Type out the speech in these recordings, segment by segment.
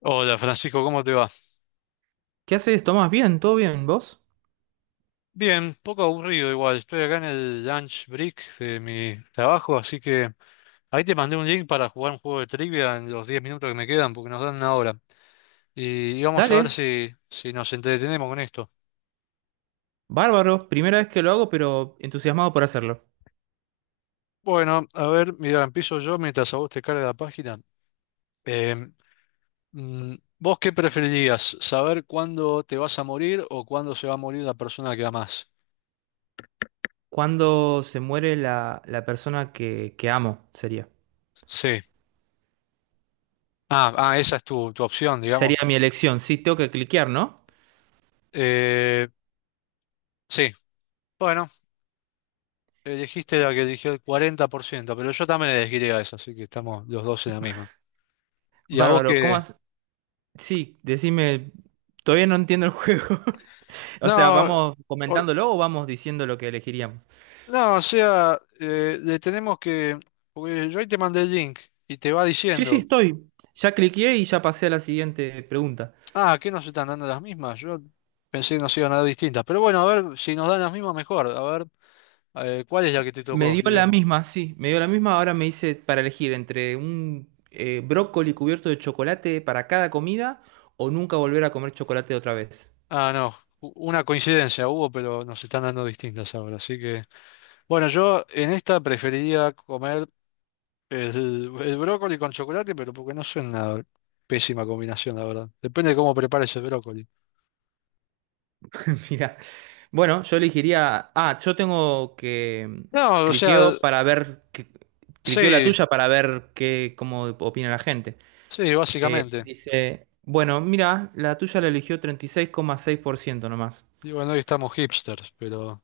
Hola Francisco, ¿cómo te va? ¿Qué haces, Tomás? Bien, todo bien, ¿vos? Bien, poco aburrido igual, estoy acá en el lunch break de mi trabajo, así que ahí te mandé un link para jugar un juego de trivia en los 10 minutos que me quedan, porque nos dan 1 hora. Y vamos a Dale, ver si nos entretenemos con esto. bárbaro, primera vez que lo hago, pero entusiasmado por hacerlo. Bueno, a ver, mira, empiezo yo mientras a vos te carga la página. Em, mm, ¿Vos qué preferirías? ¿Saber cuándo te vas a morir o cuándo se va a morir la persona que amás? ¿Cuándo se muere la persona que amo? Sería. Sí. Ah, esa es tu opción, digamos. Sería mi elección, sí, tengo que cliquear, ¿no? Eh, sí. Bueno, dijiste la que eligió el 40%, pero yo también elegiría eso, así que estamos los dos en la misma. ¿Y a vos Bárbaro, ¿cómo que has... Sí, decime, todavía no entiendo el juego. O sea, No, ¿vamos o- comentándolo o vamos diciendo lo que elegiríamos? no, o sea, le tenemos que... Porque yo ahí te mandé el link y te va Sí, sí, diciendo, estoy. Ya cliqueé y ya pasé a la siguiente pregunta. ah, ¿qué nos están dando las mismas? Yo pensé que nos iban a dar distintas, pero bueno, a ver, si nos dan las mismas, mejor. A ver, ¿cuál es la que te Me tocó? dio Y la vemos. misma, sí, me dio la misma. Ahora me hice para elegir entre un brócoli cubierto de chocolate para cada comida o nunca volver a comer chocolate otra vez. Ah, no, una coincidencia hubo, pero nos están dando distintas ahora, así que... Bueno, yo en esta preferiría comer. Es el brócoli con chocolate, pero porque no suena una pésima combinación, la verdad. Depende de cómo prepares el brócoli. Mira, bueno, yo elegiría. Ah, yo tengo que No, o cliqueo sea, para ver. Cliqueo la sí, tuya para ver qué, cómo opina la gente. sí, básicamente. Dice, bueno, mira, la tuya la eligió 36,6% nomás. Y bueno, hoy estamos hipsters, pero...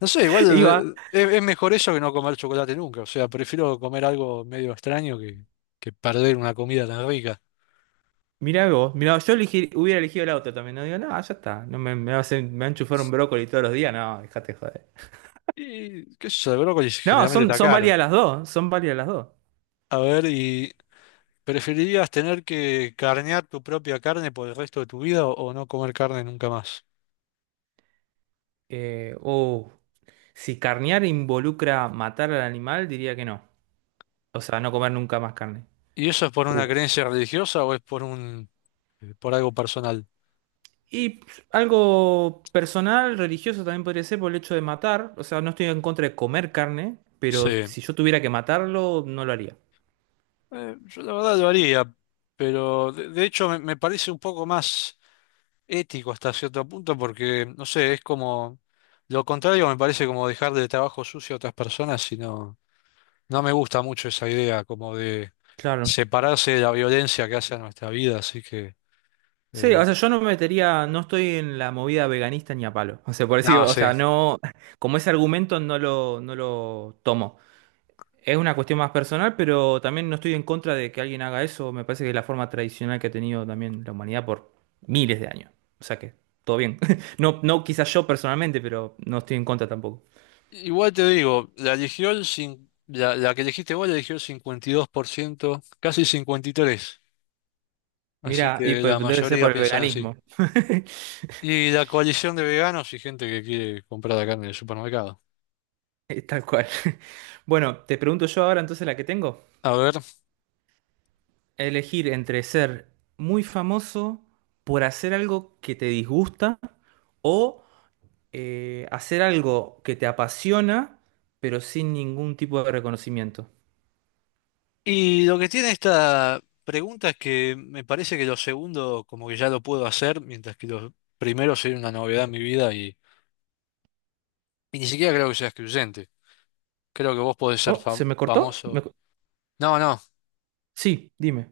No sé, igual Iba. Es mejor eso que no comer chocolate nunca. O sea, prefiero comer algo medio extraño que perder una comida tan rica. Mirá vos, mirá vos, yo hubiera elegido el auto también. No digo, no, ya está. No me, me va a hacer- me va a enchufar un brócoli todos los días. No, dejate de joder. Y qué sé yo, el brócoli No, generalmente son, está son caro. válidas las dos. Son válidas las dos. A ver, ¿y preferirías tener que carnear tu propia carne por el resto de tu vida o no comer carne nunca más? Eh, oh, si carnear involucra matar al animal, diría que no. O sea, no comer nunca más carne. ¿Y eso es por una Uh. creencia religiosa o es por un, por algo personal? Y pues, algo personal, religioso también podría ser por el hecho de matar. O sea, no estoy en contra de comer carne, Sí. pero si yo tuviera que matarlo, no lo haría. Yo la verdad lo haría, pero de hecho me, me parece un poco más ético hasta cierto punto porque, no sé, es como, lo contrario me parece como dejarle trabajo sucio a otras personas y no, no me gusta mucho esa idea como de Claro. separarse de la violencia que hace a nuestra vida, así que, Sí, o eh, sea, yo no me metería, no estoy en la movida veganista ni a palo. O sea, por decir, nada, o sí. sea, no, como ese argumento no lo tomo. Es una cuestión más personal, pero también no estoy en contra de que alguien haga eso. Me parece que es la forma tradicional que ha tenido también la humanidad por miles de años. O sea que todo bien. No, no quizás yo personalmente, pero no estoy en contra tampoco. Igual te digo, la eligió el la, la que elegiste vos la eligió el 52%, casi 53%. Así Mira, y que pues la debe ser mayoría por el piensan así. veganismo. Y la coalición de veganos y gente que quiere comprar la carne en el supermercado. Tal cual. Bueno, te pregunto yo ahora entonces la que tengo. A ver. Elegir entre ser muy famoso por hacer algo que te disgusta o hacer algo que te apasiona, pero sin ningún tipo de reconocimiento. Y lo que tiene esta pregunta es que me parece que lo segundo como que ya lo puedo hacer, mientras que los primeros sería una novedad en mi vida y ni siquiera creo que sea excluyente. Creo que vos podés ser Oh, ¿se me cortó? Famoso. No, no. Sí, dime.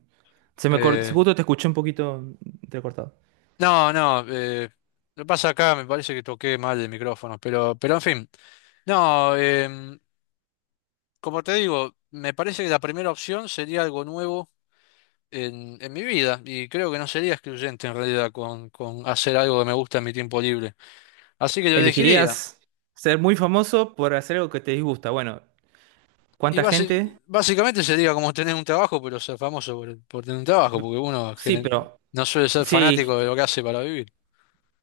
Se me cortó, eh, justo te escuché un poquito entrecortado. no, no. Lo que pasa acá me parece que toqué mal el micrófono, pero en fin. No, como te digo, me parece que la primera opción sería algo nuevo en mi vida y creo que no sería excluyente en realidad con hacer algo que me gusta en mi tiempo libre. Así que lo elegiría. ¿Elegirías ser muy famoso por hacer algo que te disgusta? Bueno, Y ¿cuánta gente? Básicamente sería como tener un trabajo, pero ser famoso por tener un trabajo, B- porque uno Sí, pero no suele ser sí, fanático de lo que hace para vivir.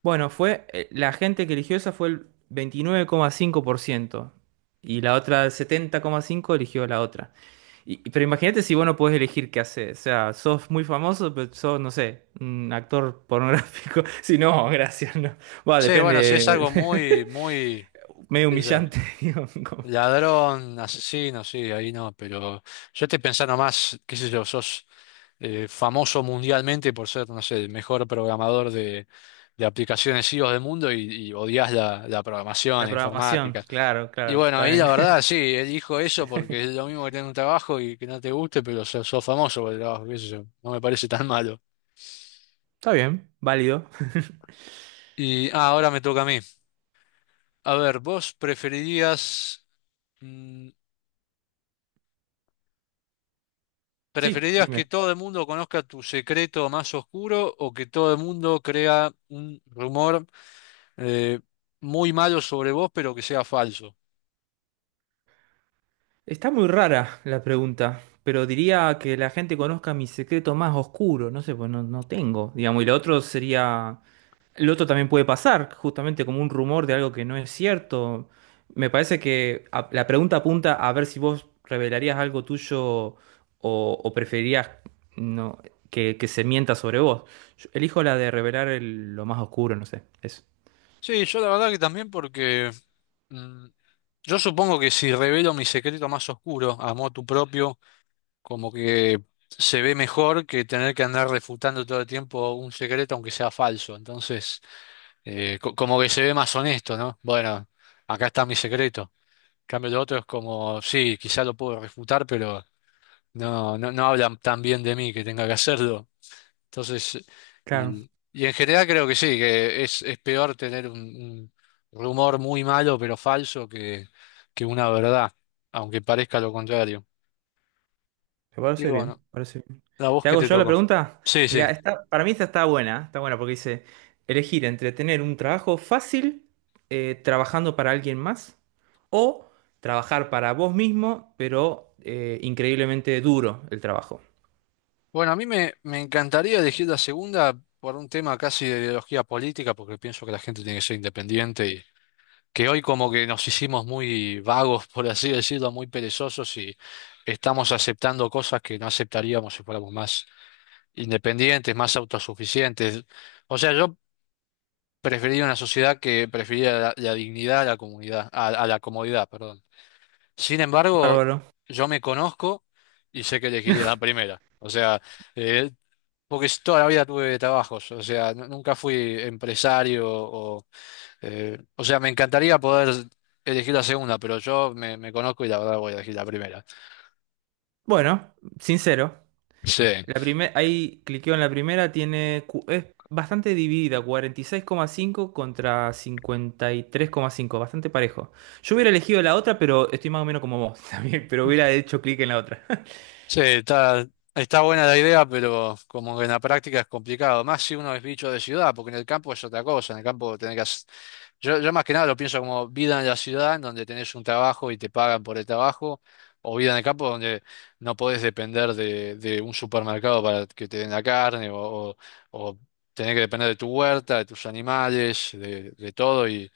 bueno, fue la gente que eligió esa fue el 29,5% y la otra el 70,5% eligió la otra. Pero imagínate si vos no podés elegir qué hacer. O sea, sos muy famoso, pero sos, no sé, un actor pornográfico. Si no, gracias, no. Va, Sí, bueno, si depende. es algo muy, muy, Medio qué sé yo, humillante, digo, como... ladrón, asesino, sí, ahí no, pero yo estoy pensando más, qué sé yo, sos famoso mundialmente por ser, no sé, el mejor programador de aplicaciones iOS del mundo y odias la, la programación, La la programación, informática. claro, Y claro, bueno, está ahí bien. la verdad, sí, él dijo eso porque es lo mismo que tener un trabajo y que no te guste, pero sos, sos famoso por el trabajo, qué sé yo, no me parece tan malo. Está bien, válido. Y ahora me toca a mí. A ver, ¿vos preferirías, mm, Sí, preferirías que dime. todo el mundo conozca tu secreto más oscuro o que todo el mundo crea un rumor eh, muy malo sobre vos, pero que sea falso? Está muy rara la pregunta, pero diría que la gente conozca mi secreto más oscuro, no sé, pues no, no tengo, digamos, y lo otro sería, lo otro también puede pasar, justamente como un rumor de algo que no es cierto. Me parece que la pregunta apunta a ver si vos revelarías algo tuyo o preferirías no, que se mienta sobre vos. Yo elijo la de lo más oscuro, no sé, eso. Sí, yo la verdad que también porque mm, yo supongo que si revelo mi secreto más oscuro a motu propio, como que se ve mejor que tener que andar refutando todo el tiempo un secreto aunque sea falso. Entonces, como que se ve más honesto, ¿no? Bueno, acá está mi secreto. En cambio, lo otro es como, sí, quizá lo puedo refutar, pero no, no, no hablan tan bien de mí que tenga que hacerlo. Entonces, Claro. y en general creo que sí, que es peor tener un rumor muy malo pero falso que una verdad, aunque parezca lo contrario. Me Y parece bien, bueno, parece bien. la voz ¿Te que hago te yo la tocó. pregunta? Sí, sí. Mira, esta, para mí esta está buena porque dice elegir entre tener un trabajo fácil, trabajando para alguien más, o trabajar para vos mismo, pero increíblemente duro el trabajo. Bueno, a mí me, me encantaría elegir la segunda por un tema casi de ideología política, porque pienso que la gente tiene que ser independiente y que hoy como que nos hicimos muy vagos, por así decirlo, muy perezosos y estamos aceptando cosas que no aceptaríamos si fuéramos más independientes, más autosuficientes. O sea, yo preferiría una sociedad que preferiría la, la dignidad a la comunidad, a la comodidad, perdón. Sin embargo, Bárbaro. yo me conozco y sé que elegiría la primera. O sea, eh, porque toda la vida tuve trabajos, o sea, nunca fui empresario o sea, me encantaría poder elegir la segunda, pero yo me, me conozco y la verdad voy a elegir la primera. Bueno, sincero. Sí. La primer, ahí cliqueo en la primera, tiene, es bastante dividida, 46,5 contra 53,5, bastante parejo. Yo hubiera elegido la otra, pero estoy más o menos como vos también, pero hubiera hecho clic en la otra. Sí, está, está buena la idea, pero como que en la práctica es complicado. Más si uno es bicho de ciudad, porque en el campo es otra cosa. En el campo tenés que hacer. Yo más que nada lo pienso como vida en la ciudad, en donde tenés un trabajo y te pagan por el trabajo, o vida en el campo donde no podés depender de un supermercado para que te den la carne, o tenés que depender de tu huerta, de tus animales, de todo. Y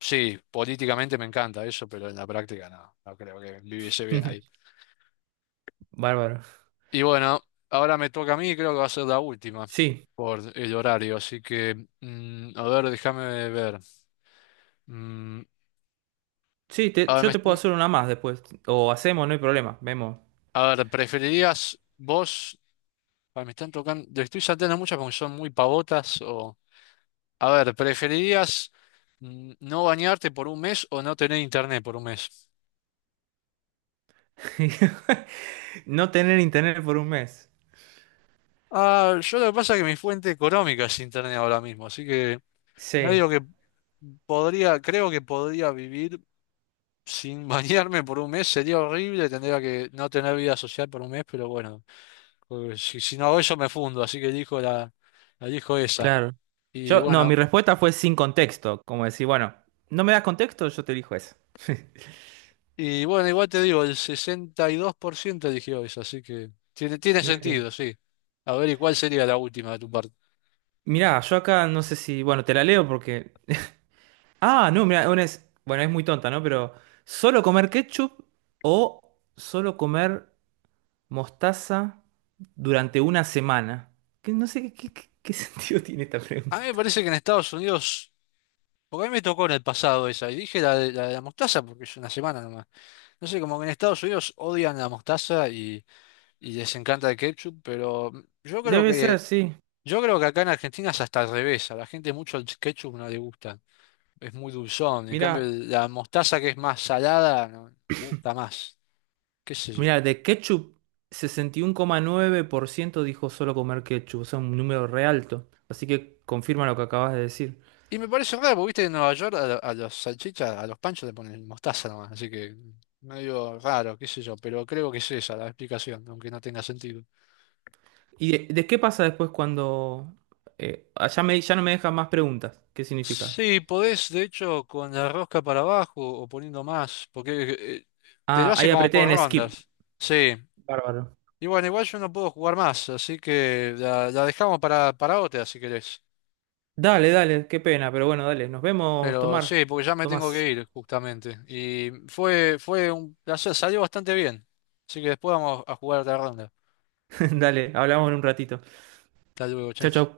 sí, políticamente me encanta eso, pero en la práctica no, no creo que viviese bien ahí. Bárbaro. Y bueno, ahora me toca a mí, creo que va a ser la última Sí, por el horario, así que, a ver, déjame ver. Mm, sí, a ver, me- yo te puedo est- hacer una más después, o hacemos, no hay problema, vemos. a ver, ¿preferirías vos? Ay, me están tocando, le estoy saltando muchas porque son muy pavotas o... A ver, ¿preferirías no bañarte por 1 mes o no tener internet por 1 mes? No tener internet por un mes. Ah, yo lo que pasa es que mi fuente económica es internet ahora mismo, así que Sí, medio que podría, creo que podría vivir. Sin bañarme por un mes sería horrible, tendría que no tener vida social por 1 mes, pero bueno, si, si no hago eso me fundo, así que elijo la, la elijo esa. claro. Y Yo, no, mi bueno, respuesta fue sin contexto, como decir, bueno, no me das contexto, yo te elijo eso. y bueno, igual te digo, el 62% eligió esa, así que tiene, tiene Mira que... sentido, sí. A ver, ¿y cuál sería la última de tu parte? Mirá, yo acá no sé si. Bueno, te la leo porque. Ah, no, mirá, una es. Bueno, es muy tonta, ¿no? Pero. ¿Solo comer ketchup o solo comer mostaza durante una semana? Que no sé qué, qué sentido tiene esta A mí me pregunta. parece que en Estados Unidos, porque a mí me tocó en el pasado esa, y dije la de la, de la mostaza porque es 1 semana nomás. No sé, como que en Estados Unidos odian la mostaza y les encanta el ketchup, pero yo creo Debe ser, que. sí. Yo creo que acá en Argentina es hasta al revés, a la gente mucho el ketchup no le gusta, es muy dulzón, en cambio Mirá, la mostaza que es más salada no, gusta más, qué sé yo. mirá, de ketchup, 61,9% dijo solo comer ketchup. O sea, un número re alto. Así que confirma lo que acabas de decir. Y me parece raro, porque viste que en Nueva York a, a los salchichas, a los panchos le ponen mostaza nomás, así que medio raro, qué sé yo, pero creo que es esa la explicación, aunque no tenga sentido. ¿Y de qué pasa después cuando ya me, ya no me dejan más preguntas? ¿Qué significa? Sí, podés, de hecho, con la rosca para abajo o poniendo más, porque eh, te lo Ah, hace ahí como apreté por en skip. rondas. Sí. Bárbaro. Y bueno, igual yo no puedo jugar más, así que la dejamos para otra si querés. Dale, dale, qué pena, pero bueno, dale. Nos vemos, Pero Tomar. sí, porque ya me tengo Tomás. que ir, justamente. Y fue, fue un placer, salió bastante bien. Así que después vamos a jugar otra ronda. Dale, hablamos en un ratito. Hasta luego, che. Chau, chau.